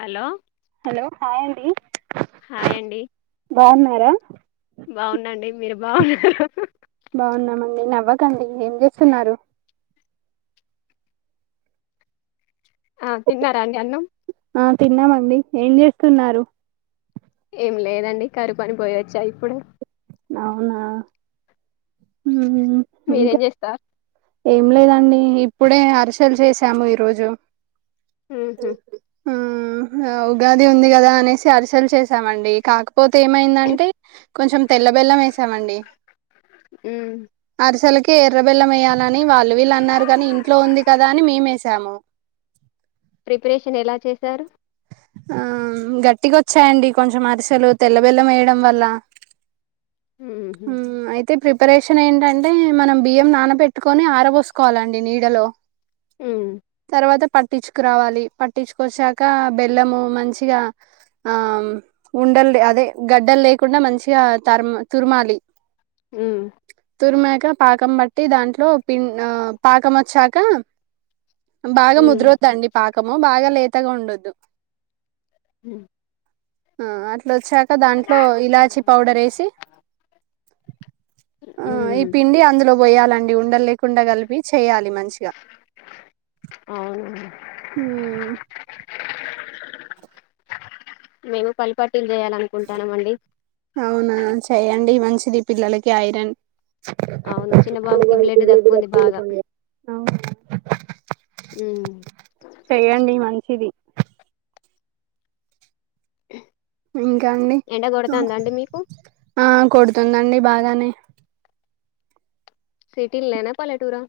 Hello hello hi అండి hi అండి బాగున్నారా బాగుందండి మీరూ బాగా బాగున్నామండి నవ్వకండి ఏం చేస్తున్నారు ఆ తిన్నారా అండి అన్నం ఆ తిన్నామండి ఏం చేస్తున్నారు ఏం లేదండి కరువు పని పోయవచ్చా ఇప్పుడు అవునా ఉమ్ ఇంకా మీరేం చేస్తారు ఏం లేదండి ఇప్పుడే అరిసలు చేసాము ఈరోోజు హ్మ్మ్ హ్మ్మ్ ఉగాది ఉంది కదా అనేసి అరిసలు చేశామండి కాకపోతే ఏమైందంటే కొంచెం తెల్ల బెల్లం వేసామండి ఉమ్ అరిసలకి ని వాళ్ళు వీళ్ళు అన్నారు కానీ ఇంట్లో ఉంది కదా అని మేమేసాము ప్రిపరేషన్ ఎలా చేశారు ఆ గట్టిగా వచ్చాయండి కొంచెం అరిసెలు తెల్లబెల్లం వేయడం వల్ల ఉహు హ్మ్మ్ అయితే అయితే ప్రిపరేషన్ ఏంటంటే మనం బియ్యం నానబెట్టుకొని ఆరపోసుకోవాలండి నీడలో ఉమ్ తర్వాత పట్టించుకురావాలి పట్టించుకొచ్చాక బెల్లము మంచిగా ఆ ఉండలు అదే గడ్డలు లేకుండా మంచిగా తర్మ తురుమాలి హ్మ్మ్ తురిమాక పాకం బట్టి దాంట్లో పిండి ఆ పాకం వచ్చాక బాగా ఉమ్ ముదరోద్దండి పాక ముక్కము బాగా లేతగా ఉండద్దు హ్మ్మ్ ఆ అట్ల వచ్చాక దాంట్లో ఇలాచి పౌడర్ వేసి ఆ ఈ ఉమ్ పిండి అందులో లో పోయాలండి ఉండ లేకుండా కలిపి చేయాలి మంచిగా అవును హ్మ్మ్ మేము పల్లి పట్టి అవునా చెయ్యడి మంచి శది పిల్లలకి ఐరన్ అవును చిన్న బాబుకి బ్లడ్ తక్కువ ఉంది బాగా ఉమ్ చేయండి మంచిది ఇంకా అండి ఎండ కొడతాందా అండి మీకు ఆ కొడుతుందండి బాగా అలానే సిటీ లేనా పాలటూరా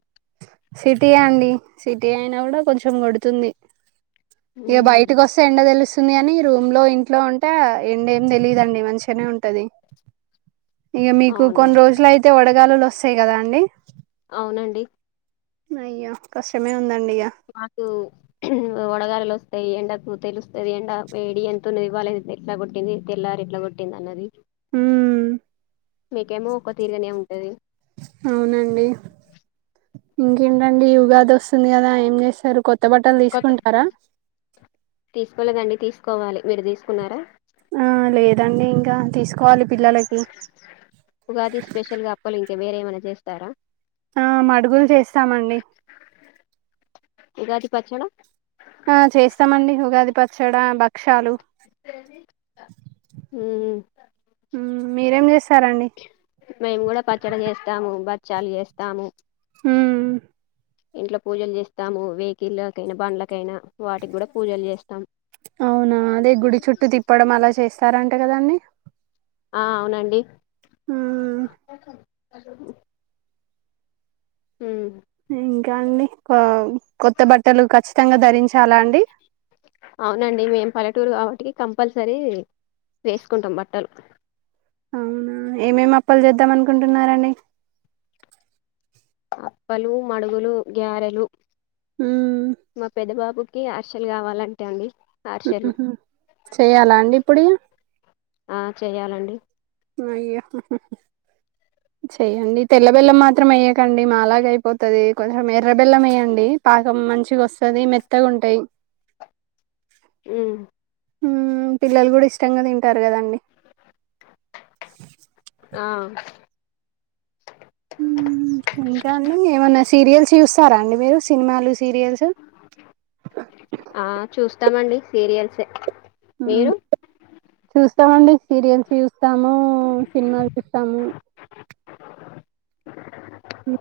సిటీయ అండి సిటీ అయినా కూడా కొంచెం గడుతుంది ఇక ఉమ్ బయటికి వస్తా ఎండ తెలుసు వస్తుంది అని రూమ్ లో ఇంట్లో ఉంటే ఎండా ఎమ్ తెలియదుండి మంచిగానే ఉంటది ఇక మీకు అవును కొన్ని రోజులు అయితే వడగాలలో సేయి కదా అండి అవునండి అయ్య కసమే మాకు వడగాలలో వస్త ఎండకు తెలుస్తుంది ఎండ ఎడి ఎంత ఉన్నది వాళ్ళ ఎట్లా కొట్టింది తెల్లారు ఎట్లా కొట్టింది అన్నది ఉమ్ మీకేమో ఒక్క తీరిగనే ఉంటది అవునండి ఇంకేంటండి ఉగాది వస్తుంది కదా ఏం చేశారు కొ కొత్త బట్టలు కొత్త తీసుకుంటారా తీసుకోలేదండి తీసుకోవాలి మీరు తీసుకున్నారా ఆ లేదండి ఇంకా తీసుకోవాలి పిల్లలకి ఉగాది స్పెషల్ గా అప్పలు ఇంకా వేరే ఏమైనా చేస్తారా ఆ మడుగులు చేస్తామండి ఉగాది పచ్చడా ఆ చేస్తామండి ఉగాది పచ్చడి భక్షాలు ఉమ్ మ్మ్, మీరేం చేస్తారండి మేము కూడా పచ్చడి చేస్తాము బ చ్చాలు చేస్తాము మ్మ్, ఇంట్లో పూజలు చేస్తాము వెహకిల్నా బండ్ల కాయినా వాటికి కూడా పూజలు చేస్తాం స్తార అంటే కదా అండి ఆ అవునండి ఎ కల్ హలో ఉమ్ ఇంకా అండి కొత్త బట్టలు ఖచ్చితంగా ధరించాలా అండి అవునండి మేము పల్లెటూరు కాబట్టి కంపల్సరీ వేసుకుంటాం బట్టలు అవునా ఏమేమి అప్పలు చేద్దాం అనుకుంటున్నారంండి అప్పలు మడుగులు గ్యారెలు మ్మ్, మా పేద బాబు కి అర్శలు కావాలంటే అండి ఉహు అరిసెలు హు చెయ్యాలా అండి ఇప్పుడు ఇగా ఆ చెయ్యాలండి అయ్య చెయ్యండి తెల్ల బెల్లం మాత్రం వయ్యకండి మాలాగా అయిపోతుంది కొంచెం ఎర్ర బెల్లం వేయండి పాకం మంచిగా వస్తుంది మెత్తగా ఉంటాయి ఉమ్ హుం పిల్లలు గుడా ఇష్టంగా తింటారు కదండి. ఆ హ్ం ఇంకా అండి ఏమన్నా సీరియల్స్ చూస్సారా అండి మీరు సిన్మాలు, సీరియల్స్ త్తామండి సీరియల్సే హు మీరు చూస్తామండి. సీరియల్స్ చూస్తాము, సిన్మా స్తాము.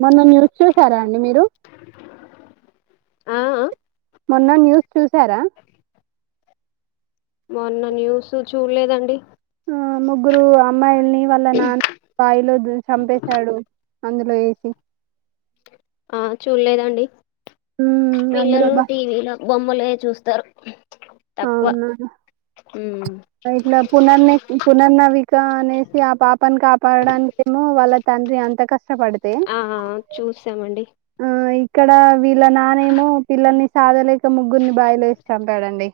మొన్నన్ మీరు చూసారా అండి మీరు. ఆఅ మొన్న న్యూస్ చూసారా. మొన్న న్యూసు చూల్లేదండి. ఆ ముగ్గురు అమ్మాయిల్న్ని వాల్ల నాన్ బాయిలో దు చంపేశాడు. అందులో ఏసి ఆ చూల్లేదండి. మ్మ్ అందులో పిల్లలు బా టీవీలో బొమ్మలె చూస్తారు. తక్కువ అవునా ఉమ్ ఇట్ల పునన్ని పునన్నవిక అనేసి ఆ పాపని కాపాడడానికి ఏమో వాళ్ళ తండ్రి అంత కస్ ష్టపడితే, ఆ చూసామండి ఆయి ఇక్కడ వీళ్ళ నానేమో పిల్లని సాధలేక ముగ్గుర్ని బాయిలొ ఎసి చంపాడండి.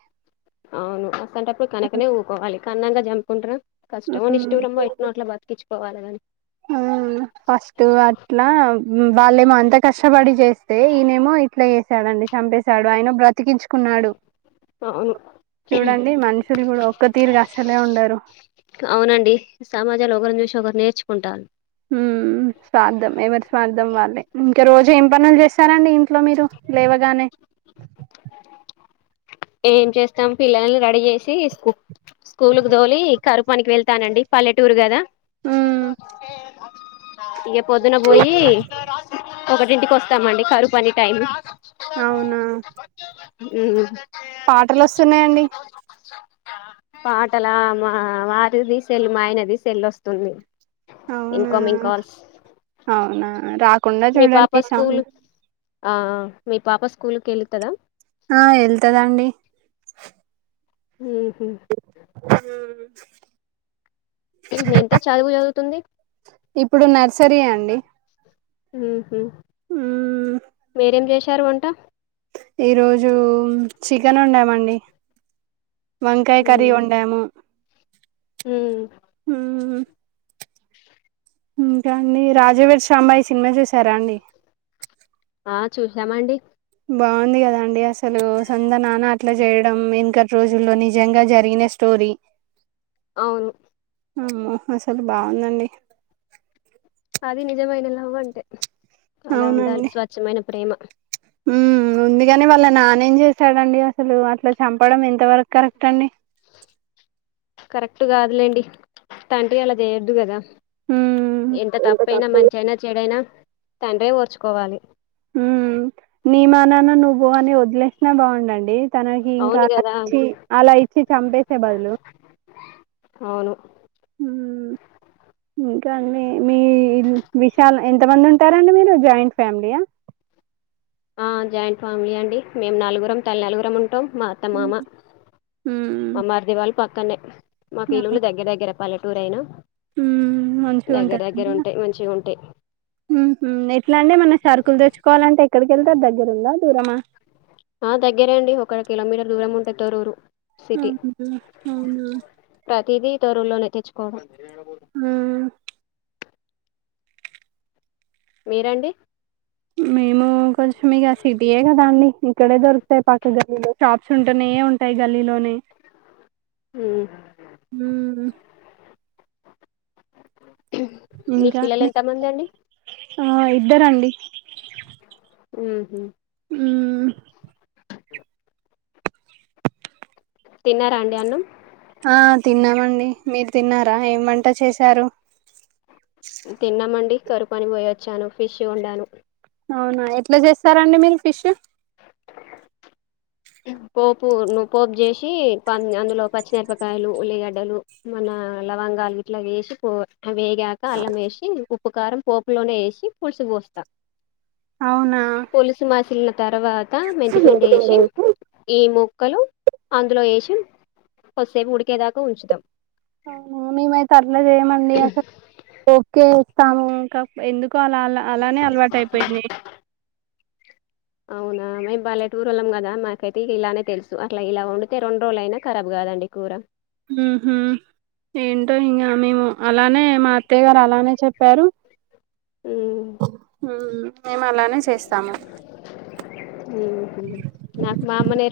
అవును అస్సాంటప్పుడు కనకనే ఊకోవాలి కన్నాంగా. జంపుకుంట్రు కష్టమో నిష్టురుమో ఎట్నొ నోట్ల బతుకిచ్చు పోవాలని ఆ ఫస్ట్ అట్ల వాళ్ళేమో అంత కష్షపడి జేస్తే ఈయనేమో ఇట్ల ఏ చరండి. చంపేశాడు ఆయన బ్రతికించుకున్నాడు, అవును చూడండి మన్షులు కూడా ఒక్క తీరుగా అసలే ఉండరు. చ్చుకుంటాల్ ఉ స్తార్థం ఎవరి స్వార్థం వాళ్ళే ఇంకా రోజు ఏం పనులు జేస్సారండి. ఇంట్లో మీరు లేవగానే ఏం చేస్తాం పిల్లల్ని రెడీ చేసి స్కూ స్కూల్ కు దోలి కరువుపనికి వెళ్తానండి పల్లెటూరు కదా. ఉమ్ అే ఇక పొద్దున పోయి, ఒకటింటికి వస్తామండి కరుపని టైమ్. అవునా ఉ పాటలు వస్తున్నాయండి పాటల మా వారిది సెల్ మా ఆయనది సెల్లొస్తుంది. అవునా రాకుండా మీ పాప చూడండి సౌండ్. స్కూల్ ఆ మీ పాప స్కూల్కెళ్తద. ఆ వెళ్తదండి. ఉహు. ఎంత చదువు చదువుతుంది ఇప్పుడు నర్సరీ అండి. ఉమ్. ఉ మ్మ్ మేరేం జేష్. సర ఉంట. ఈరోజు చికెన్ వొండామండి. వంకాయ కర్రీ ఉమ్ వండాము. ఉమ్ హుమ్. ఇకాండి రాజవడ్చ్. సాంబాయి సినిమా చూసారా అండి. ఆ చూసామండి. బాంధిగదండీ అస్. అసలు సొంద నాన్న అట్లా చేయడం ఇంక. రోజుల్లో నిజంగా జరిగిన స్టోరీ. అవును. అమ్మో అసల్ బాదండి. అది నిజమైన లవ్ అంటే. అలా ఉండాలి స్వచ్ఛమైన. ప్రేమ. ఉమ్ ఉంది గాని వాళ్ళ నానేం చేశాడండి అసలు అట్లా చంపడం ఎంత వరకు కరెక్ట్ అండి. కరెక్టుగాదులెండి తండ్రి అలా చేయొద్దు గదా. హ్మ్ ఎంత తప్పైన తప్పు మంచైన చెడైనా. తండ్రే ఓర్చుకోవాలే. ఉమ్ నీ మానాన నువ్ పో అని వదిలేసినా బాడండి. తనకి ఇంకా అవును కదా నచ్చి అలా ఇచ్చి చంపేసే బదులు. అవును. ఉమ్ ఇంకా అండి మీ విశాల్ ఎంతమంది ఉంటారండి మీరు జాయింట్ ఫ్యామిలీయా. జాయింట్ ఫ్యామిలీ అండి మేము నలుగురం తల్నలుగురం ఉంటాం. మా అత్త హ్మ్ మామ హ్మ్. మా మరిధివల్. పక్కనే. మాక్ ఇల్లులు దెగ్గదెగ్గర పల్లెటూరు అయినా. ఉమ్ దగ్గర మంచిగుంటది దగ్గర ఉంటాయి మంచిగా ఉంటాయి హు హ్మ్ ఎట్లా అంటే మన సరుకులు తెచ్చుకోవాలంటే ఎక్కడకెళ్తారు దగ్. గుందా దూరమా ఆ దగ్గరే అండి ఒక కిలోమీటర్ దూరం ఉంటాది తోరూరు అనుా అవునా [unintelligible] ఇది తరులోనే తెచ్చుకోవడం ఆ మీరండి మేము కొంచెం ఇక సిటీయే కదా అండి ఇక్కడే దొరికుతాయి పక్క గలో షాప్ చుంటూనే ఏ ఉంటాయి గల్లీలోనే మ్మ్. హు మీకు ఇంకా పిల్లలు అండి ఎంతమంది అండి ఆ ఇద్దరండి ఉహు ఉ తిన్నారా అండి అన్నం ఆ తిన్నామం అం మీరు తిన్నారా ఏంవంట చేశారు తిన్నామండి కరువు పని పోయోచ్చాను ఫిష్ వండాను అవునా ఎట్లా చేస్తారండి మీరు ఫిష్ పోపు పోపు చేసి ప అందులో పచ్చిమిరపకాయలు ఉల్లిగడ్డలు మన లవంగాలు ఇట్లా వేసి పో వేగాక అలాం వేసి ఉప్పుకారం పోపులోనే యేసి పులుసు పోస్తా అవునా పోులీసు మాసిలిన తర్వాత మెంతి పండి వేసి ఈ ముక్కలు అందులో వేసి కొసేపు ఉడికేదాకా ఉంచుతాం అవునా మేమైతే అట్లా చేయమండి అసలు ఓకే ముకా ఎందు [inaudible] అలా అ అలానే అలవాటు అయిపోయింది అవునా మేము బల్లెటూర్ వాళ్ళం కదా మాకైతే ఇలానే తెలుసు అట్లా ఇలా ఉండితే రెండు రోజులు అయినా కరాబ్ కాదండి కూర ఉహు ఏంటో ఇంకా మేము అలానే మా అత్తయ్య గారు అలానే చెప్పారు ఉమ్, ఉమ్ మేము అలానే చేస్తాము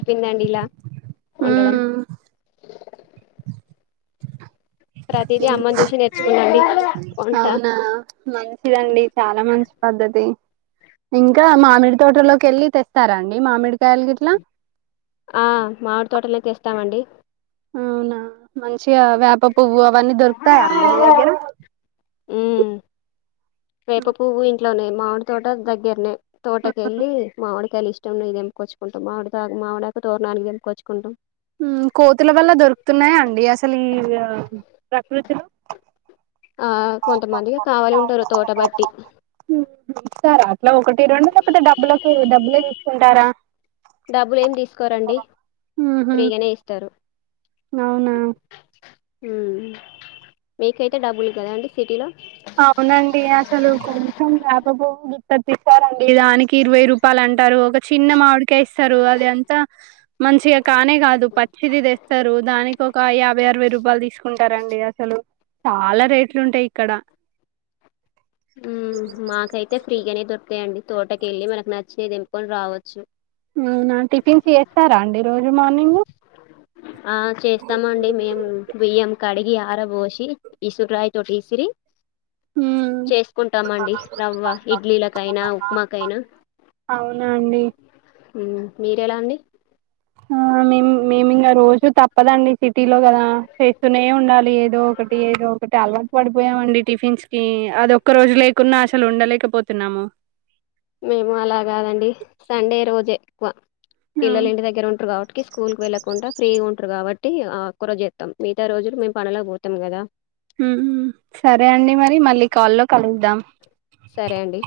వెనండిలా వండడం హ్మ్ ప్రతిదీ అమ్మని చూసి నేర్చుకున్నాండి వంట అవునా మంచిదండి చాలా మంచి పద్ధతి ఇంకా మామిడి తోటలోకి వెళ్ళి తెస్తారా అండి మామిడికాయలు గిట్లా ఆ మామిడి తోటలోనే తేస్తామండి అవునా మంచి వేప పువ్వు అవన్నీ దొరుకుతాయండి మీ దగ్గర ఉమ్ వేప పువ్వు ఇంట్లోనే మామిడి తోటక్ దగ్గరనే తోటకెల్లి మావిడికాయలు ఇష్ ఇష్టమైంది తెంపుకొచ్చుకుంటాం మావిడి కాయలు మామిడాకు తోరణానికి తెంపుకొచ్చుకుంటాం. ఉమ్ కోతుల వల్ల దొరుకుతున్నాయా అండి అసల్ ఈ ఆమ్ ప్రకృతిలో ఆ కొంతమందికి కావాలి ఉంటారు తోట బట్టి హు ఇస్తారా అట్లా ఒకటి రొండు లేకపోతే డబ్బులకే డబ్బులే తీస్ కుంటారా డబ్బులు ఏం తీసుకోరండి ఊహూ ఫ్రీగనే ఇస్తారు. అవునా ఉమ్ మీకైతే డబ్బులుక్కదా అండి సిటీలో అవునండి అసలు కొంచెం వ్యాపబోవ్వుదు కట్టిస్తారండి దానికి ఇరవై రూపాయలు అంటారు ఒక చిన్న మామిడికయి ఇస్తారు అది అంతా మంచిగ కానే కాదు పచ్చిది తెస్తారు. దానికి ఒక యాభై అరవై రూపాయలు తీసుకుంటారండి అసలు చాలా రేట్ అట్లుంటయి ఇక్కడ ఉమ్ మాకైతె ఫ్రీగనే దొర్ అంతే అండి తోటకెళ్ళి మనకి నచ్చినవి తేంపుకొని రావచ్చు. అవునా టిఫిన్ చేస్తారా అండి రోజు మార్నింగు ఆ చేస్తామండి మేము బియ్యం కాడి ఈ ఆర బోసి ఇసురు రాయ్ తోటి ఇసిరి ఊ చేసుకుంటామండి రవ్వ ఇడ్లీలకైనా ఉప్మాకైనా అవునా అండి ఉమ్ మీర్ ఎలా అండి ఆ మేము మేమింగ రోజు తప్పదండి. సిటీలో గదా చేస్తూనే ఉండాలి ఏదో ఒకటి ఏదో ఒకటి అలవా పడిపోయామండి టిఫిన్స్ కి అది ఒక్క రోజు లేకున్నా అసలు ఉండలేకపోతున్నాము. మేము అలా కాదండి సండే రోజే ఎక్కువ. పిల్లలు అవును ఇంటి దగ్గర ఉంటారు కావట్ కి స్కూల్ కి వెళ్లకుండా ఫ్రీగ ఉంటరు కాబట్టి ఆ ఒక్కరోజ్ చెత్తాం మిగతా రోజులు మేము పనులక్ పోతాం కదా హుమ్ సరే అండి మరి మళ్ళీ కాల్లో కలుద్దాం. సరే అండి